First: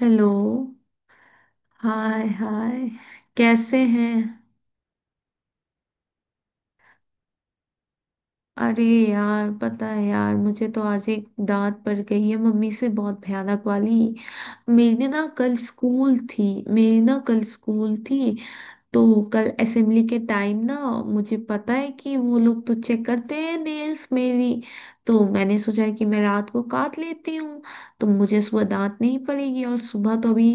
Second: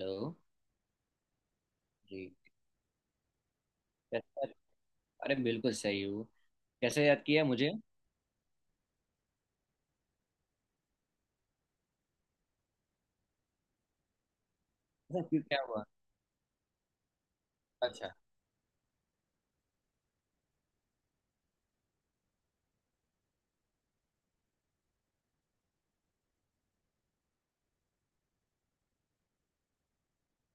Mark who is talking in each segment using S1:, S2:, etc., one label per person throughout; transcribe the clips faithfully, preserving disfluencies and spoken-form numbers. S1: Hello. Hi
S2: जी।
S1: Hi. कैसे हैं?
S2: कैसे? अरे बिल्कुल सही हूँ। कैसे याद किया मुझे?
S1: अरे, यार पता है यार, मुझे तो आज एक डांट पड़ गई है मम्मी से बहुत भयानक वाली। मेरी
S2: अच्छा,
S1: ना
S2: क्यों
S1: कल
S2: क्या हुआ?
S1: स्कूल थी। मेरी ना कल स्कूल
S2: अच्छा।
S1: थी। तो कल असेंबली के टाइम ना, मुझे पता है कि वो लोग तो चेक करते हैं नेल्स मेरी। तो मैंने सोचा कि मैं रात को काट लेती हूँ, तो मुझे सुबह दांत नहीं पड़ेगी। और सुबह तो अभी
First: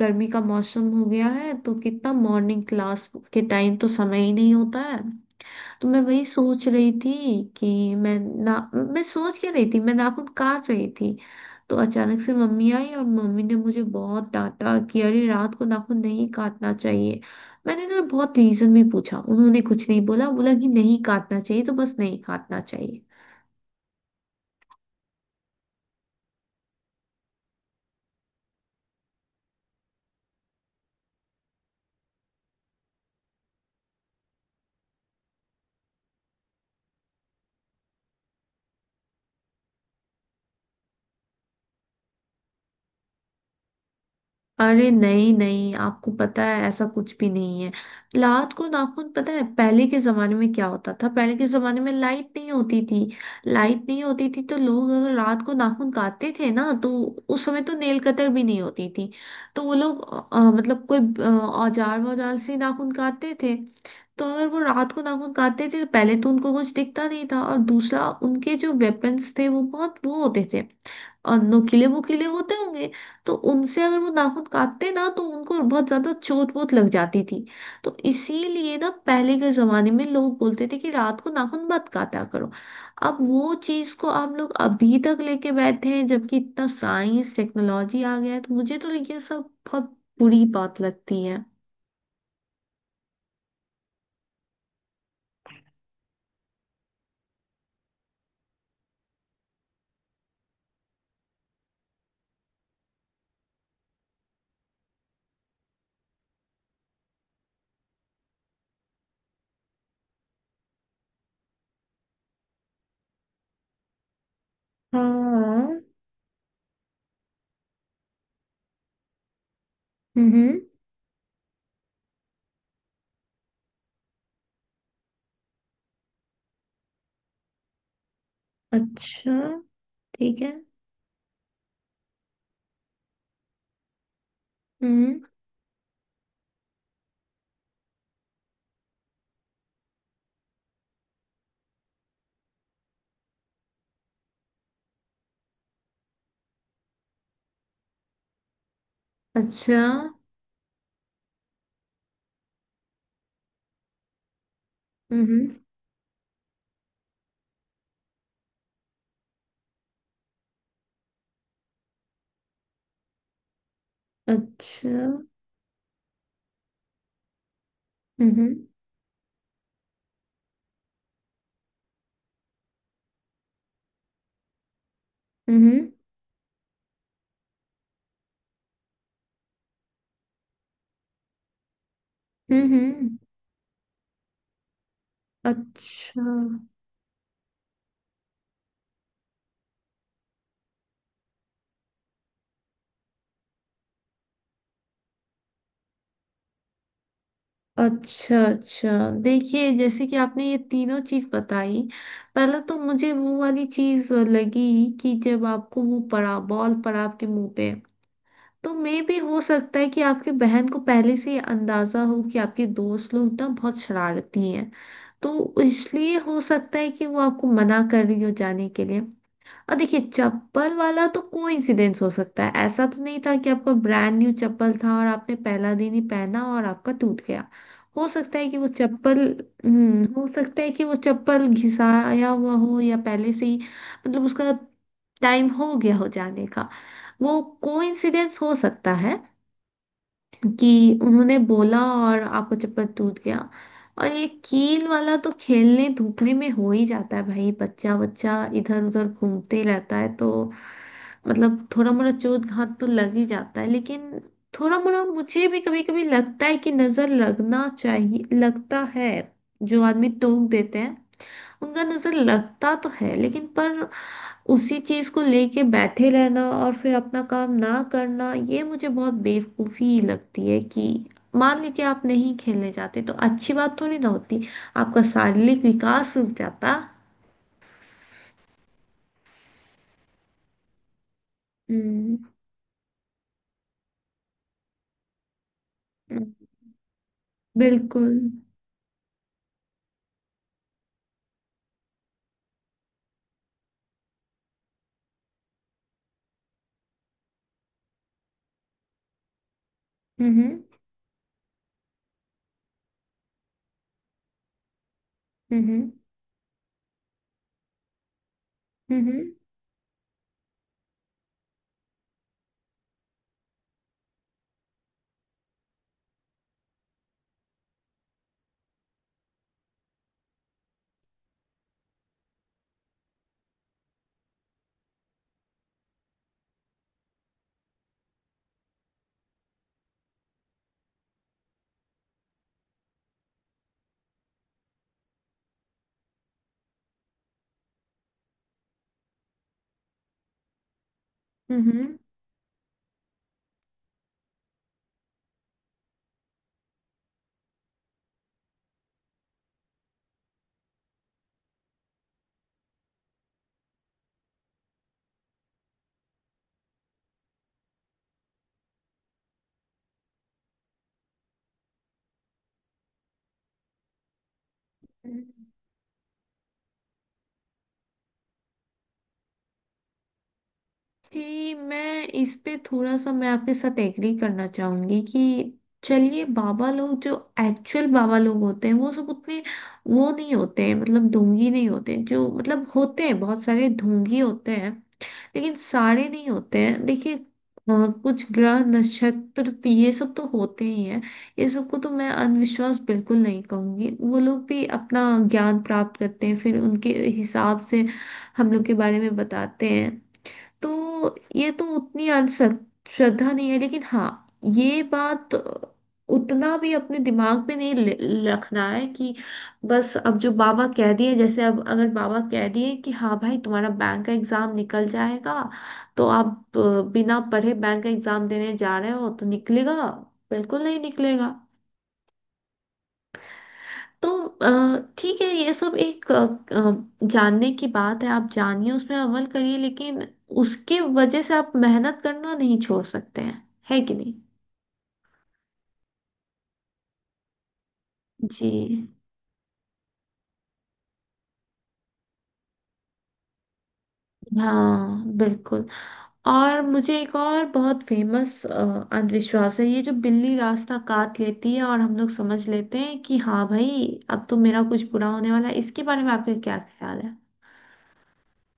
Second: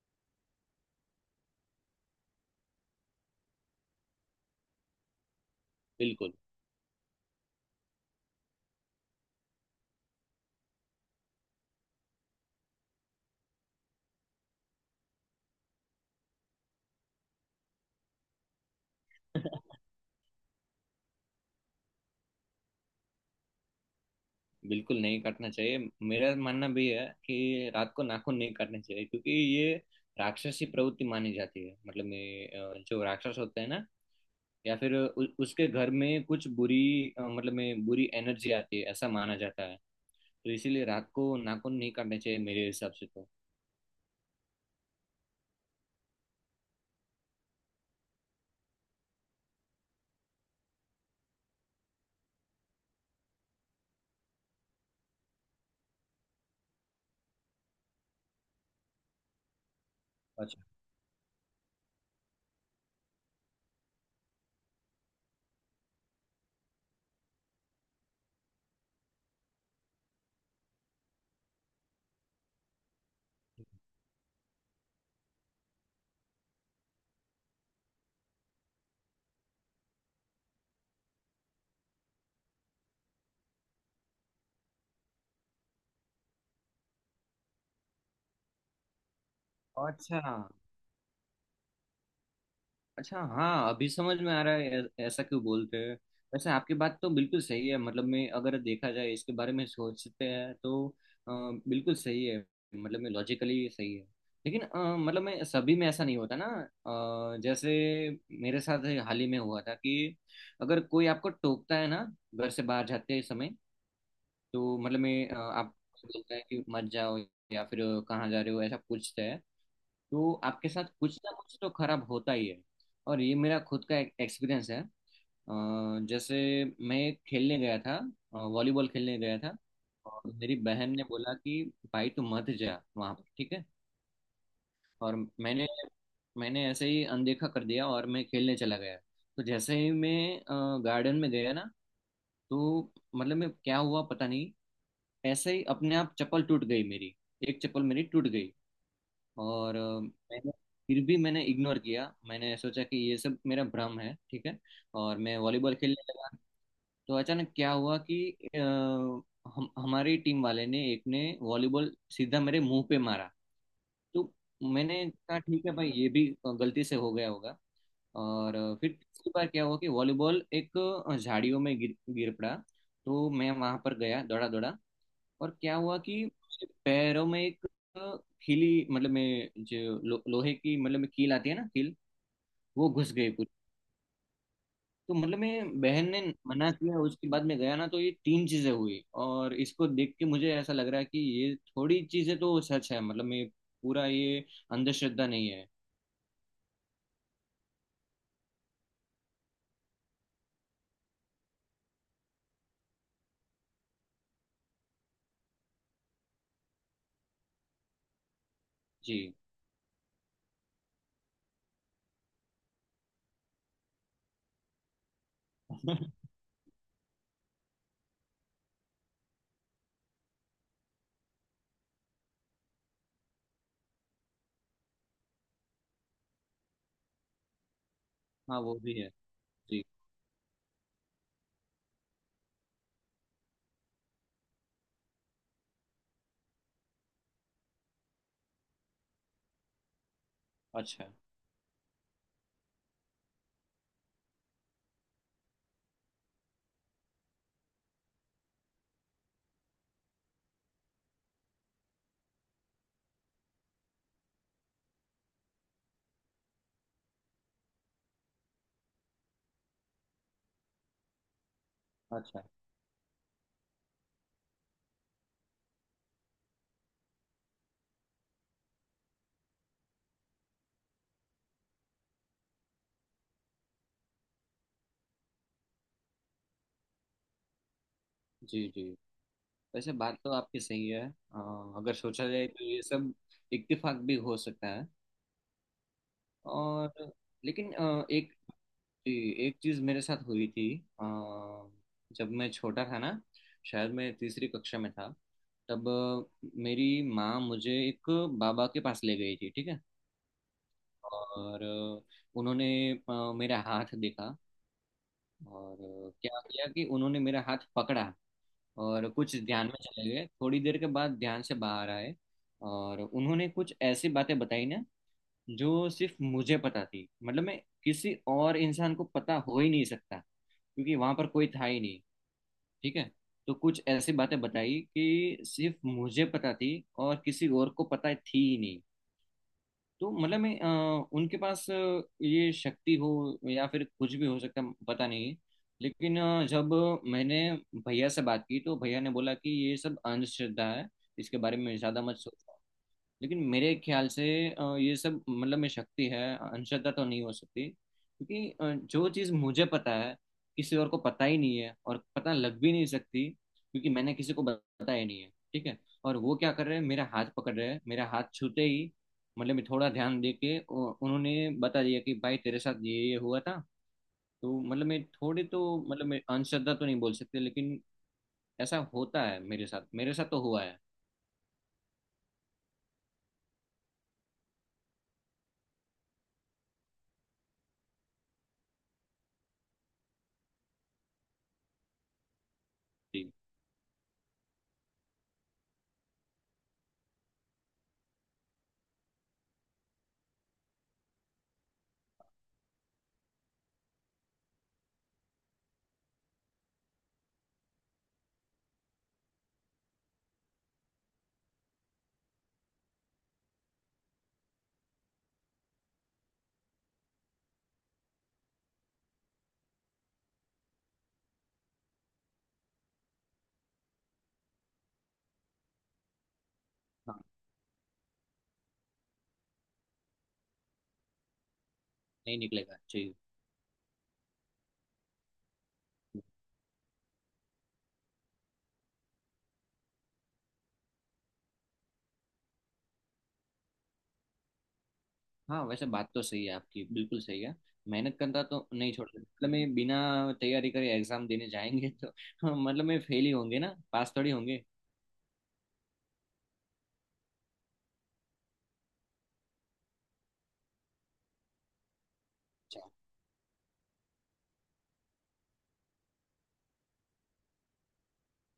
S1: गर्मी का मौसम हो गया है, तो कितना मॉर्निंग क्लास के टाइम तो समय ही नहीं होता है। तो मैं वही
S2: बिल्कुल।
S1: सोच रही थी कि मैं ना मैं सोच क्या रही थी, मैं नाखून काट रही थी। तो अचानक से मम्मी आई और मम्मी ने मुझे बहुत डांटा कि अरे, रात को नाखून नहीं काटना चाहिए। मैंने ना बहुत रीजन भी पूछा, उन्होंने कुछ नहीं बोला, बोला कि नहीं काटना चाहिए तो बस नहीं काटना चाहिए।
S2: बिल्कुल नहीं काटना चाहिए। मेरा मानना भी है कि रात को नाखून नहीं काटने चाहिए, क्योंकि ये राक्षसी प्रवृत्ति मानी जाती है। मतलब में अ, जो राक्षस होते हैं ना, या फिर उ, उसके घर में कुछ बुरी, अ, मतलब में बुरी एनर्जी आती है, ऐसा माना जाता है। तो इसीलिए रात को नाखून नहीं काटने चाहिए मेरे हिसाब से तो।
S1: अरे नहीं नहीं, आपको पता है ऐसा कुछ भी नहीं है। रात को नाखून, पता है पहले के जमाने में क्या होता था? पहले के जमाने में लाइट नहीं होती थी। लाइट नहीं होती थी तो लोग अगर रात को नाखून काटते थे ना, तो उस समय तो नेल कटर भी नहीं होती थी। तो वो लोग अ,
S2: अच्छा।
S1: मतलब कोई अ, औजार वौजार से नाखून काटते थे। तो अगर वो रात को नाखून काटते थे तो पहले तो उनको कुछ दिखता नहीं था, और दूसरा उनके जो वेपन्स थे वो बहुत वो होते थे और नुकीले वुकीले होते होंगे। तो उनसे अगर वो नाखून काटते ना, तो उनको बहुत ज्यादा चोट वोट लग जाती थी। तो इसीलिए ना पहले के जमाने में लोग बोलते थे कि रात को नाखून मत काटा करो। अब वो चीज को आप लोग अभी तक लेके बैठे हैं, जबकि इतना साइंस टेक्नोलॉजी आ गया है, तो मुझे तो ये सब बहुत
S2: अच्छा।
S1: बुरी बात लगती है।
S2: अच्छा, हाँ अभी समझ में आ रहा है ऐ- ऐसा क्यों बोलते हैं। वैसे आपकी बात तो बिल्कुल सही है, मतलब मैं अगर देखा जाए इसके बारे में सोचते हैं तो, अ, बिल्कुल सही है। मतलब मैं लॉजिकली सही है। लेकिन अ, मतलब मैं सभी में ऐसा नहीं होता ना। अ, जैसे मेरे साथ हाल ही में हुआ था कि अगर कोई आपको टोकता है ना घर से बाहर जाते समय, तो मतलब मैं अ,
S1: हाँ।
S2: आपको बोलता है कि मत जाओ, या फिर अ, कहाँ जा रहे हो ऐसा पूछता है, तो
S1: हम्म।
S2: आपके साथ कुछ ना कुछ तो खराब होता ही है। और ये मेरा खुद का एक्सपीरियंस है। अ, जैसे मैं खेलने गया था, अ, वॉलीबॉल खेलने
S1: अच्छा।
S2: गया था। और
S1: ठीक है।
S2: मेरी बहन ने बोला कि भाई तू मत जा वहाँ पर, ठीक है। और
S1: हम्म।
S2: मैंने मैंने ऐसे ही अनदेखा कर दिया और मैं खेलने चला गया। तो जैसे ही मैं गार्डन में गया ना, तो मतलब मैं क्या हुआ पता नहीं, ऐसे ही अपने आप चप्पल टूट गई मेरी, एक चप्पल मेरी टूट गई। और
S1: अच्छा।
S2: अ, मैंने फिर भी मैंने इग्नोर किया, मैंने सोचा कि ये सब मेरा भ्रम है ठीक है, और मैं
S1: हम्म।
S2: वॉलीबॉल खेलने लगा। तो अचानक क्या हुआ कि अ, हम हमारी टीम वाले ने एक ने वॉलीबॉल सीधा मेरे मुंह पे मारा। तो मैंने
S1: अच्छा।
S2: कहा ठीक है भाई, ये भी गलती से हो गया होगा।
S1: हम्म।
S2: और अ, फिर तीसरी बार क्या हुआ कि वॉलीबॉल एक अ, झाड़ियों में गिर गिर पड़ा। तो मैं वहां पर गया दौड़ा दौड़ा, और क्या
S1: हम्म।
S2: हुआ कि मेरे पैरों में एक खीली, मतलब मैं जो लो, लोहे की मतलब में कील आती है ना, कील, वो घुस
S1: हम्म।
S2: गई पूरी। तो मतलब मैं बहन ने
S1: अच्छा
S2: मना किया उसके बाद मैं गया ना, तो ये तीन चीजें हुई, और इसको देख के मुझे ऐसा लग रहा है कि ये थोड़ी चीजें तो सच है। मतलब मैं पूरा ये अंधश्रद्धा नहीं है।
S1: अच्छा अच्छा। देखिए, जैसे कि आपने ये तीनों चीज बताई। पहले तो मुझे वो वाली चीज लगी कि जब आपको वो पड़ा, बॉल पड़ा आपके मुंह पे, तो मे भी
S2: जी।
S1: हो सकता है कि आपकी बहन को पहले से ये अंदाजा हो कि आपके दोस्त लोग ना बहुत शरारती हैं, तो इसलिए हो सकता है कि वो आपको मना कर रही हो जाने के लिए। और देखिए, चप्पल वाला तो कोइंसिडेंस हो सकता है। ऐसा तो नहीं था कि आपका ब्रांड न्यू चप्पल था और आपने पहला दिन ही पहना और आपका टूट गया। हो सकता है कि
S2: हाँ
S1: वो
S2: वो भी है।
S1: चप्पल।
S2: जी।
S1: हम्म हो सकता है कि वो चप्पल घिसाया हुआ हो या पहले से ही, मतलब उसका टाइम हो गया हो जाने का। वो कोइंसिडेंस हो सकता है कि
S2: अच्छा।
S1: उन्होंने बोला और आपका चप्पल टूट गया। और ये कील वाला तो खेलने धूपने में हो ही जाता है भाई, बच्चा बच्चा इधर उधर घूमते ही रहता है, तो मतलब थोड़ा मोड़ा चोट घाट तो लग ही जाता है। लेकिन थोड़ा मोड़ा मुझे भी कभी कभी लगता है कि नजर लगना चाहिए, लगता है जो आदमी टोक देते हैं उनका नजर
S2: अच्छा।
S1: लगता तो है, लेकिन पर उसी चीज को लेके बैठे रहना और फिर अपना काम ना करना, ये मुझे बहुत बेवकूफी लगती है कि मान लीजिए आप नहीं खेलने जाते तो अच्छी बात थोड़ी ना होती, आपका शारीरिक विकास रुक जाता।
S2: जी। जी। वैसे बात तो आपकी सही है। अ, अगर
S1: हम्म।
S2: सोचा जाए तो ये सब इत्तेफाक भी हो सकता है।
S1: हम्म।
S2: और लेकिन अ,
S1: बिल्कुल।
S2: एक एक चीज मेरे साथ हुई थी। अ, जब मैं छोटा था ना, शायद मैं तीसरी कक्षा में था, तब अ, मेरी माँ मुझे एक बाबा के पास ले गई थी, ठीक है।
S1: हम्म।
S2: और अ, उन्होंने अ, मेरा हाथ देखा।
S1: हम्म।
S2: और
S1: हम्म।
S2: अ, क्या किया कि उन्होंने मेरा हाथ पकड़ा, और
S1: हम्म।
S2: कुछ ध्यान में चले गए, थोड़ी देर के बाद ध्यान से बाहर आए। और उन्होंने कुछ ऐसी बातें बताई ना, जो सिर्फ मुझे पता थी। मतलब मैं किसी और इंसान को पता हो ही नहीं सकता, क्योंकि वहां पर कोई था ही नहीं, ठीक है। तो कुछ ऐसी बातें बताई कि सिर्फ मुझे पता थी, और किसी और को पता थी ही नहीं। तो मतलब मैं अ, उनके पास अ, ये शक्ति हो या फिर कुछ भी हो सकता, पता नहीं। लेकिन अ, जब मैंने भैया से बात की, तो भैया ने बोला कि ये सब अंधश्रद्धा है, इसके बारे
S1: हम्म।
S2: में
S1: हम्म।
S2: ज़्यादा मत सोचो। लेकिन मेरे ख्याल से अ, ये सब मतलब में शक्ति है, अंशतः तो नहीं हो सकती, क्योंकि अ, जो चीज़ मुझे पता है, किसी और को पता ही नहीं है, और पता लग भी नहीं सकती, क्योंकि मैंने किसी को बताया ही नहीं है ठीक है। और वो क्या कर रहे हैं, मेरा हाथ पकड़ रहे हैं, मेरा हाथ छूते ही मतलब मैं थोड़ा ध्यान दे के उ- उन्होंने बता दिया कि भाई तेरे साथ ये ये हुआ था। तो मतलब मैं
S1: हम्म।
S2: थोड़े, तो मतलब मैं अंशतः तो नहीं बोल सकते, लेकिन ऐसा होता है। मेरे साथ, मेरे साथ तो हुआ है।
S1: कि मैं इस पे थोड़ा सा मैं आपके साथ एग्री करना चाहूंगी कि चलिए, बाबा लोग जो एक्चुअल बाबा लोग होते हैं वो सब उतने वो नहीं होते हैं, मतलब ढोंगी नहीं होते हैं। जो मतलब होते हैं,
S2: जी।
S1: बहुत सारे ढोंगी होते हैं लेकिन सारे नहीं होते हैं। देखिए अ, कुछ ग्रह नक्षत्र तो ये सब तो होते ही हैं। ये सबको तो मैं अंधविश्वास बिल्कुल नहीं कहूंगी, वो लोग भी अपना ज्ञान प्राप्त करते हैं, फिर उनके हिसाब से हम लोग के बारे में बताते हैं। तो ये तो उतनी अंधश्रद्ध- श्रद्धा नहीं है। लेकिन हाँ, ये बात उतना भी अपने दिमाग में नहीं ले- रखना है, कि बस अब जो बाबा कह दिए, जैसे अब अगर बाबा कह दिए कि हाँ भाई, तुम्हारा बैंक का एग्जाम निकल जाएगा, तो आप अ, बिना
S2: हाँ
S1: पढ़े बैंक का एग्जाम देने जा रहे हो तो निकलेगा? बिल्कुल नहीं निकलेगा।
S2: नहीं निकलेगा जी।
S1: तो अ, ठीक है, ये सब एक अ, अ, जानने की बात है। आप जानिए, उसमें अमल करिए, लेकिन उसके वजह से आप मेहनत करना नहीं छोड़ सकते हैं। है कि नहीं?
S2: हाँ वैसे बात तो सही है आपकी, बिल्कुल सही है। मेहनत करना तो
S1: जी।
S2: नहीं छोड़ सकते, मतलब मैं बिना तैयारी करे एग्जाम देने जाएंगे तो मतलब मैं फेल ही होंगे ना, पास थोड़ी होंगे।
S1: हाँ बिल्कुल। और मुझे एक और बहुत फेमस अंधविश्वास है, ये जो बिल्ली रास्ता काट लेती है और हम लोग समझ लेते
S2: अच्छा,
S1: हैं कि हाँ भाई, अब तो मेरा कुछ बुरा होने वाला है। इसके बारे में आपका क्या ख्याल है?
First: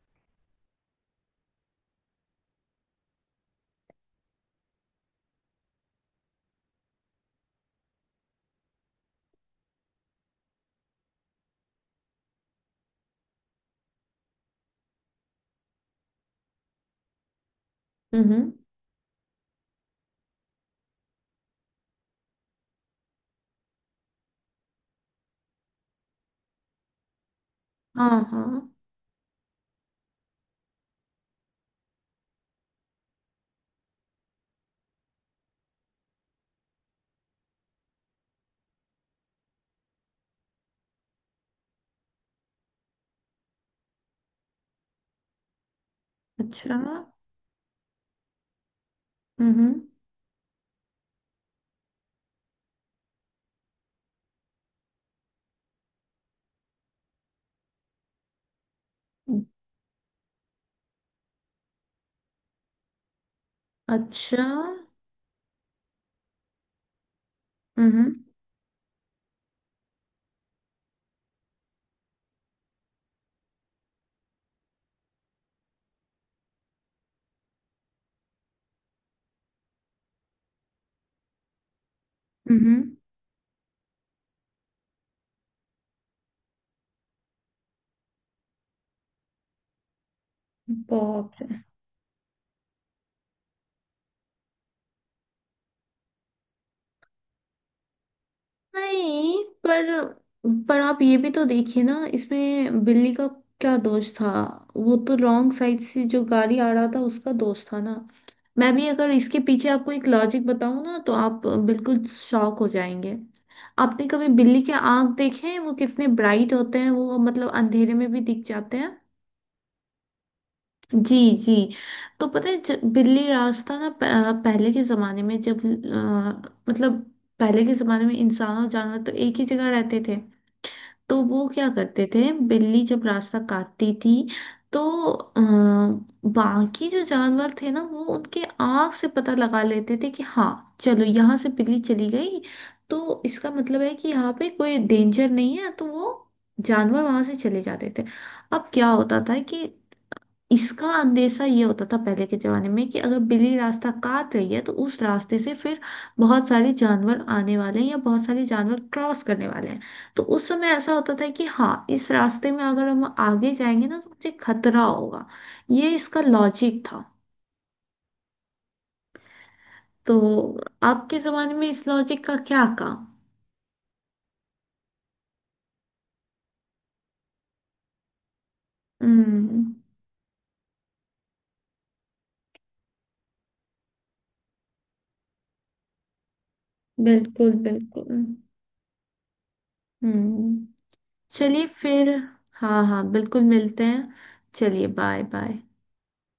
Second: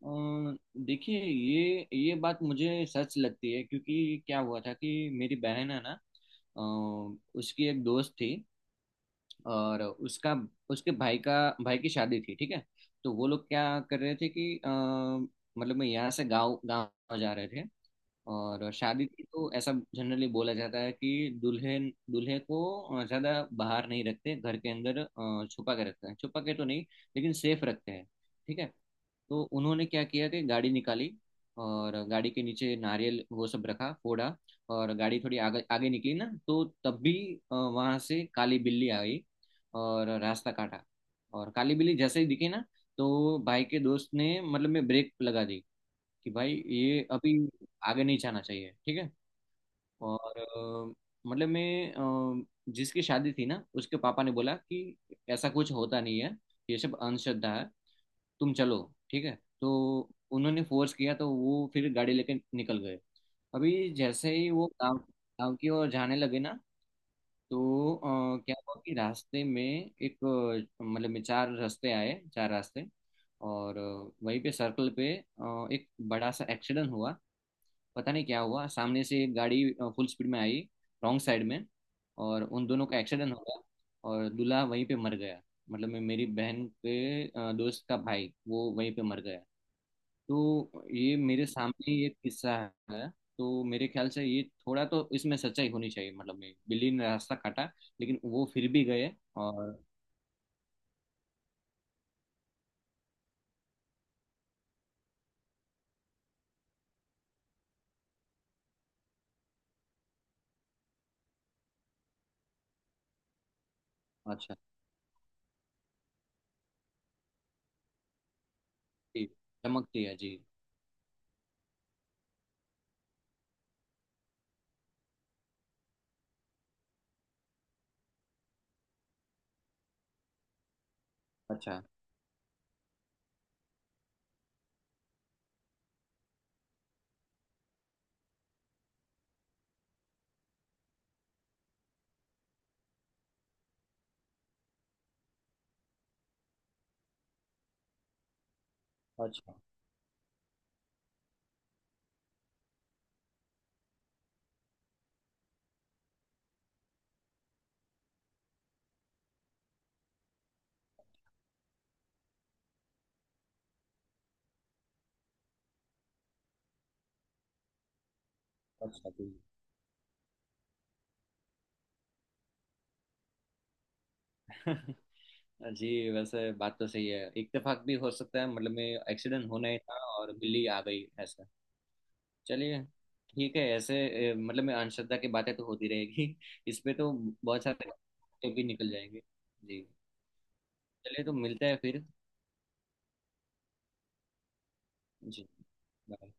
S2: अ, देखिए ये ये बात मुझे सच लगती है, क्योंकि क्या हुआ था कि मेरी बहन है ना, अ, उसकी एक दोस्त थी, और उसका उसके भाई का, भाई की शादी थी ठीक है। तो वो लोग क्या कर रहे थे कि अ, मतलब मैं यहाँ से गांव गांव जा रहे थे।
S1: हम्म।
S2: और शादी की तो ऐसा जनरली बोला जाता है कि दुल्हन दूल्हे को ज़्यादा बाहर नहीं रखते, घर के अंदर अ, छुपा के रखते हैं, छुपा के तो नहीं लेकिन सेफ रखते हैं,
S1: हाँ हाँ।
S2: ठीक है। तो उन्होंने क्या किया कि गाड़ी निकाली, और गाड़ी के नीचे नारियल वो सब रखा फोड़ा। और गाड़ी थोड़ी आगे आगे निकली ना, तो तब भी वहां से काली बिल्ली आई और रास्ता काटा। और काली बिल्ली जैसे ही दिखी ना, तो भाई के दोस्त ने मतलब में ब्रेक लगा दी कि भाई
S1: अच्छा।
S2: ये अभी आगे नहीं जाना चाहिए, ठीक है।
S1: हम्म।
S2: और अ, मतलब मैं अ, जिसकी शादी थी ना उसके पापा ने बोला कि ऐसा कुछ होता नहीं है, ये सब अंधश्रद्धा है, तुम चलो, ठीक है। तो उन्होंने फोर्स किया तो वो फिर गाड़ी लेके निकल गए। अभी जैसे
S1: अच्छा।
S2: ही वो गांव गांव की ओर जाने लगे ना, तो
S1: हम्म।
S2: अ, क्या हुआ कि रास्ते में एक अ, मतलब में चार रास्ते आए, चार रास्ते, और अ, वहीं पे सर्कल पे अ, एक बड़ा सा एक्सीडेंट हुआ। पता नहीं क्या हुआ, सामने से एक गाड़ी फुल स्पीड में आई, रॉन्ग साइड में, और उन दोनों
S1: हम्म।
S2: का एक्सीडेंट हो गया। और दूल्हा वहीं पे मर गया, मतलब मैं मेरी बहन के अ, दोस्त का भाई वो वहीं पे मर गया। तो ये
S1: बाप
S2: मेरे
S1: रे।
S2: सामने ये किस्सा है। तो मेरे ख्याल से ये थोड़ा तो इसमें सच्चाई होनी चाहिए, मतलब मैं बिल्ली ने रास्ता काटा लेकिन वो फिर भी गए।
S1: नहीं,
S2: और
S1: पर पर आप ये भी तो देखिए ना, इसमें बिल्ली का क्या दोष था? वो तो रॉन्ग साइड से जो गाड़ी आ रहा था उसका दोष था ना। मैं भी अगर इसके पीछे आपको एक लॉजिक बताऊं ना, तो आप बिल्कुल शॉक हो जाएंगे। आपने कभी
S2: अच्छा
S1: बिल्ली के आंख देखे हैं? वो कितने ब्राइट होते हैं, वो मतलब अंधेरे में भी दिख जाते हैं।
S2: जी, चमकती है जी।
S1: जी। जी। तो पता है, ज- बिल्ली रास्ता ना, प- अ, पहले के ज़माने में जब अ, मतलब पहले के ज़माने में इंसान और जानवर तो एक ही जगह रहते थे। तो वो क्या
S2: अच्छा।
S1: करते थे, बिल्ली जब रास्ता काटती थी तो अ, बाकी जो जानवर थे ना, वो उनके आँख से पता लगा लेते थे कि हाँ चलो यहाँ से बिल्ली चली गई, तो इसका मतलब है कि यहाँ पे कोई डेंजर नहीं है, तो वो जानवर वहां से चले जाते थे। अब क्या होता था
S2: अच्छा।
S1: कि इसका अंदेशा ये होता था पहले के जमाने में कि अगर बिल्ली रास्ता काट रही है तो उस रास्ते से फिर बहुत सारे जानवर आने वाले हैं या बहुत सारे जानवर क्रॉस करने वाले हैं। तो उस समय ऐसा होता था कि हाँ इस रास्ते में अगर हम आगे जाएंगे ना, तो मुझे खतरा होगा। ये इसका लॉजिक था।
S2: अच्छा जी।
S1: तो आपके जमाने में इस लॉजिक का क्या काम?
S2: जी, वैसे बात तो सही है, इत्तेफाक भी हो सकता है मतलब में, एक्सीडेंट होना
S1: हम्म।
S2: ही था और बिल्ली आ गई ऐसा। चलिए, ठीक है। ऐसे ए, मतलब में अंधश्रद्धा की बातें तो होती रहेगी इस पे तो
S1: बिल्कुल
S2: बहुत सारे
S1: बिल्कुल।
S2: टॉपिक भी निकल जाएंगे। जी,
S1: हम्म।
S2: चलिए तो मिलते
S1: चलिए
S2: हैं फिर।
S1: फिर। हाँ हाँ बिल्कुल, मिलते हैं। चलिए, बाय
S2: जी,
S1: बाय।
S2: बाय।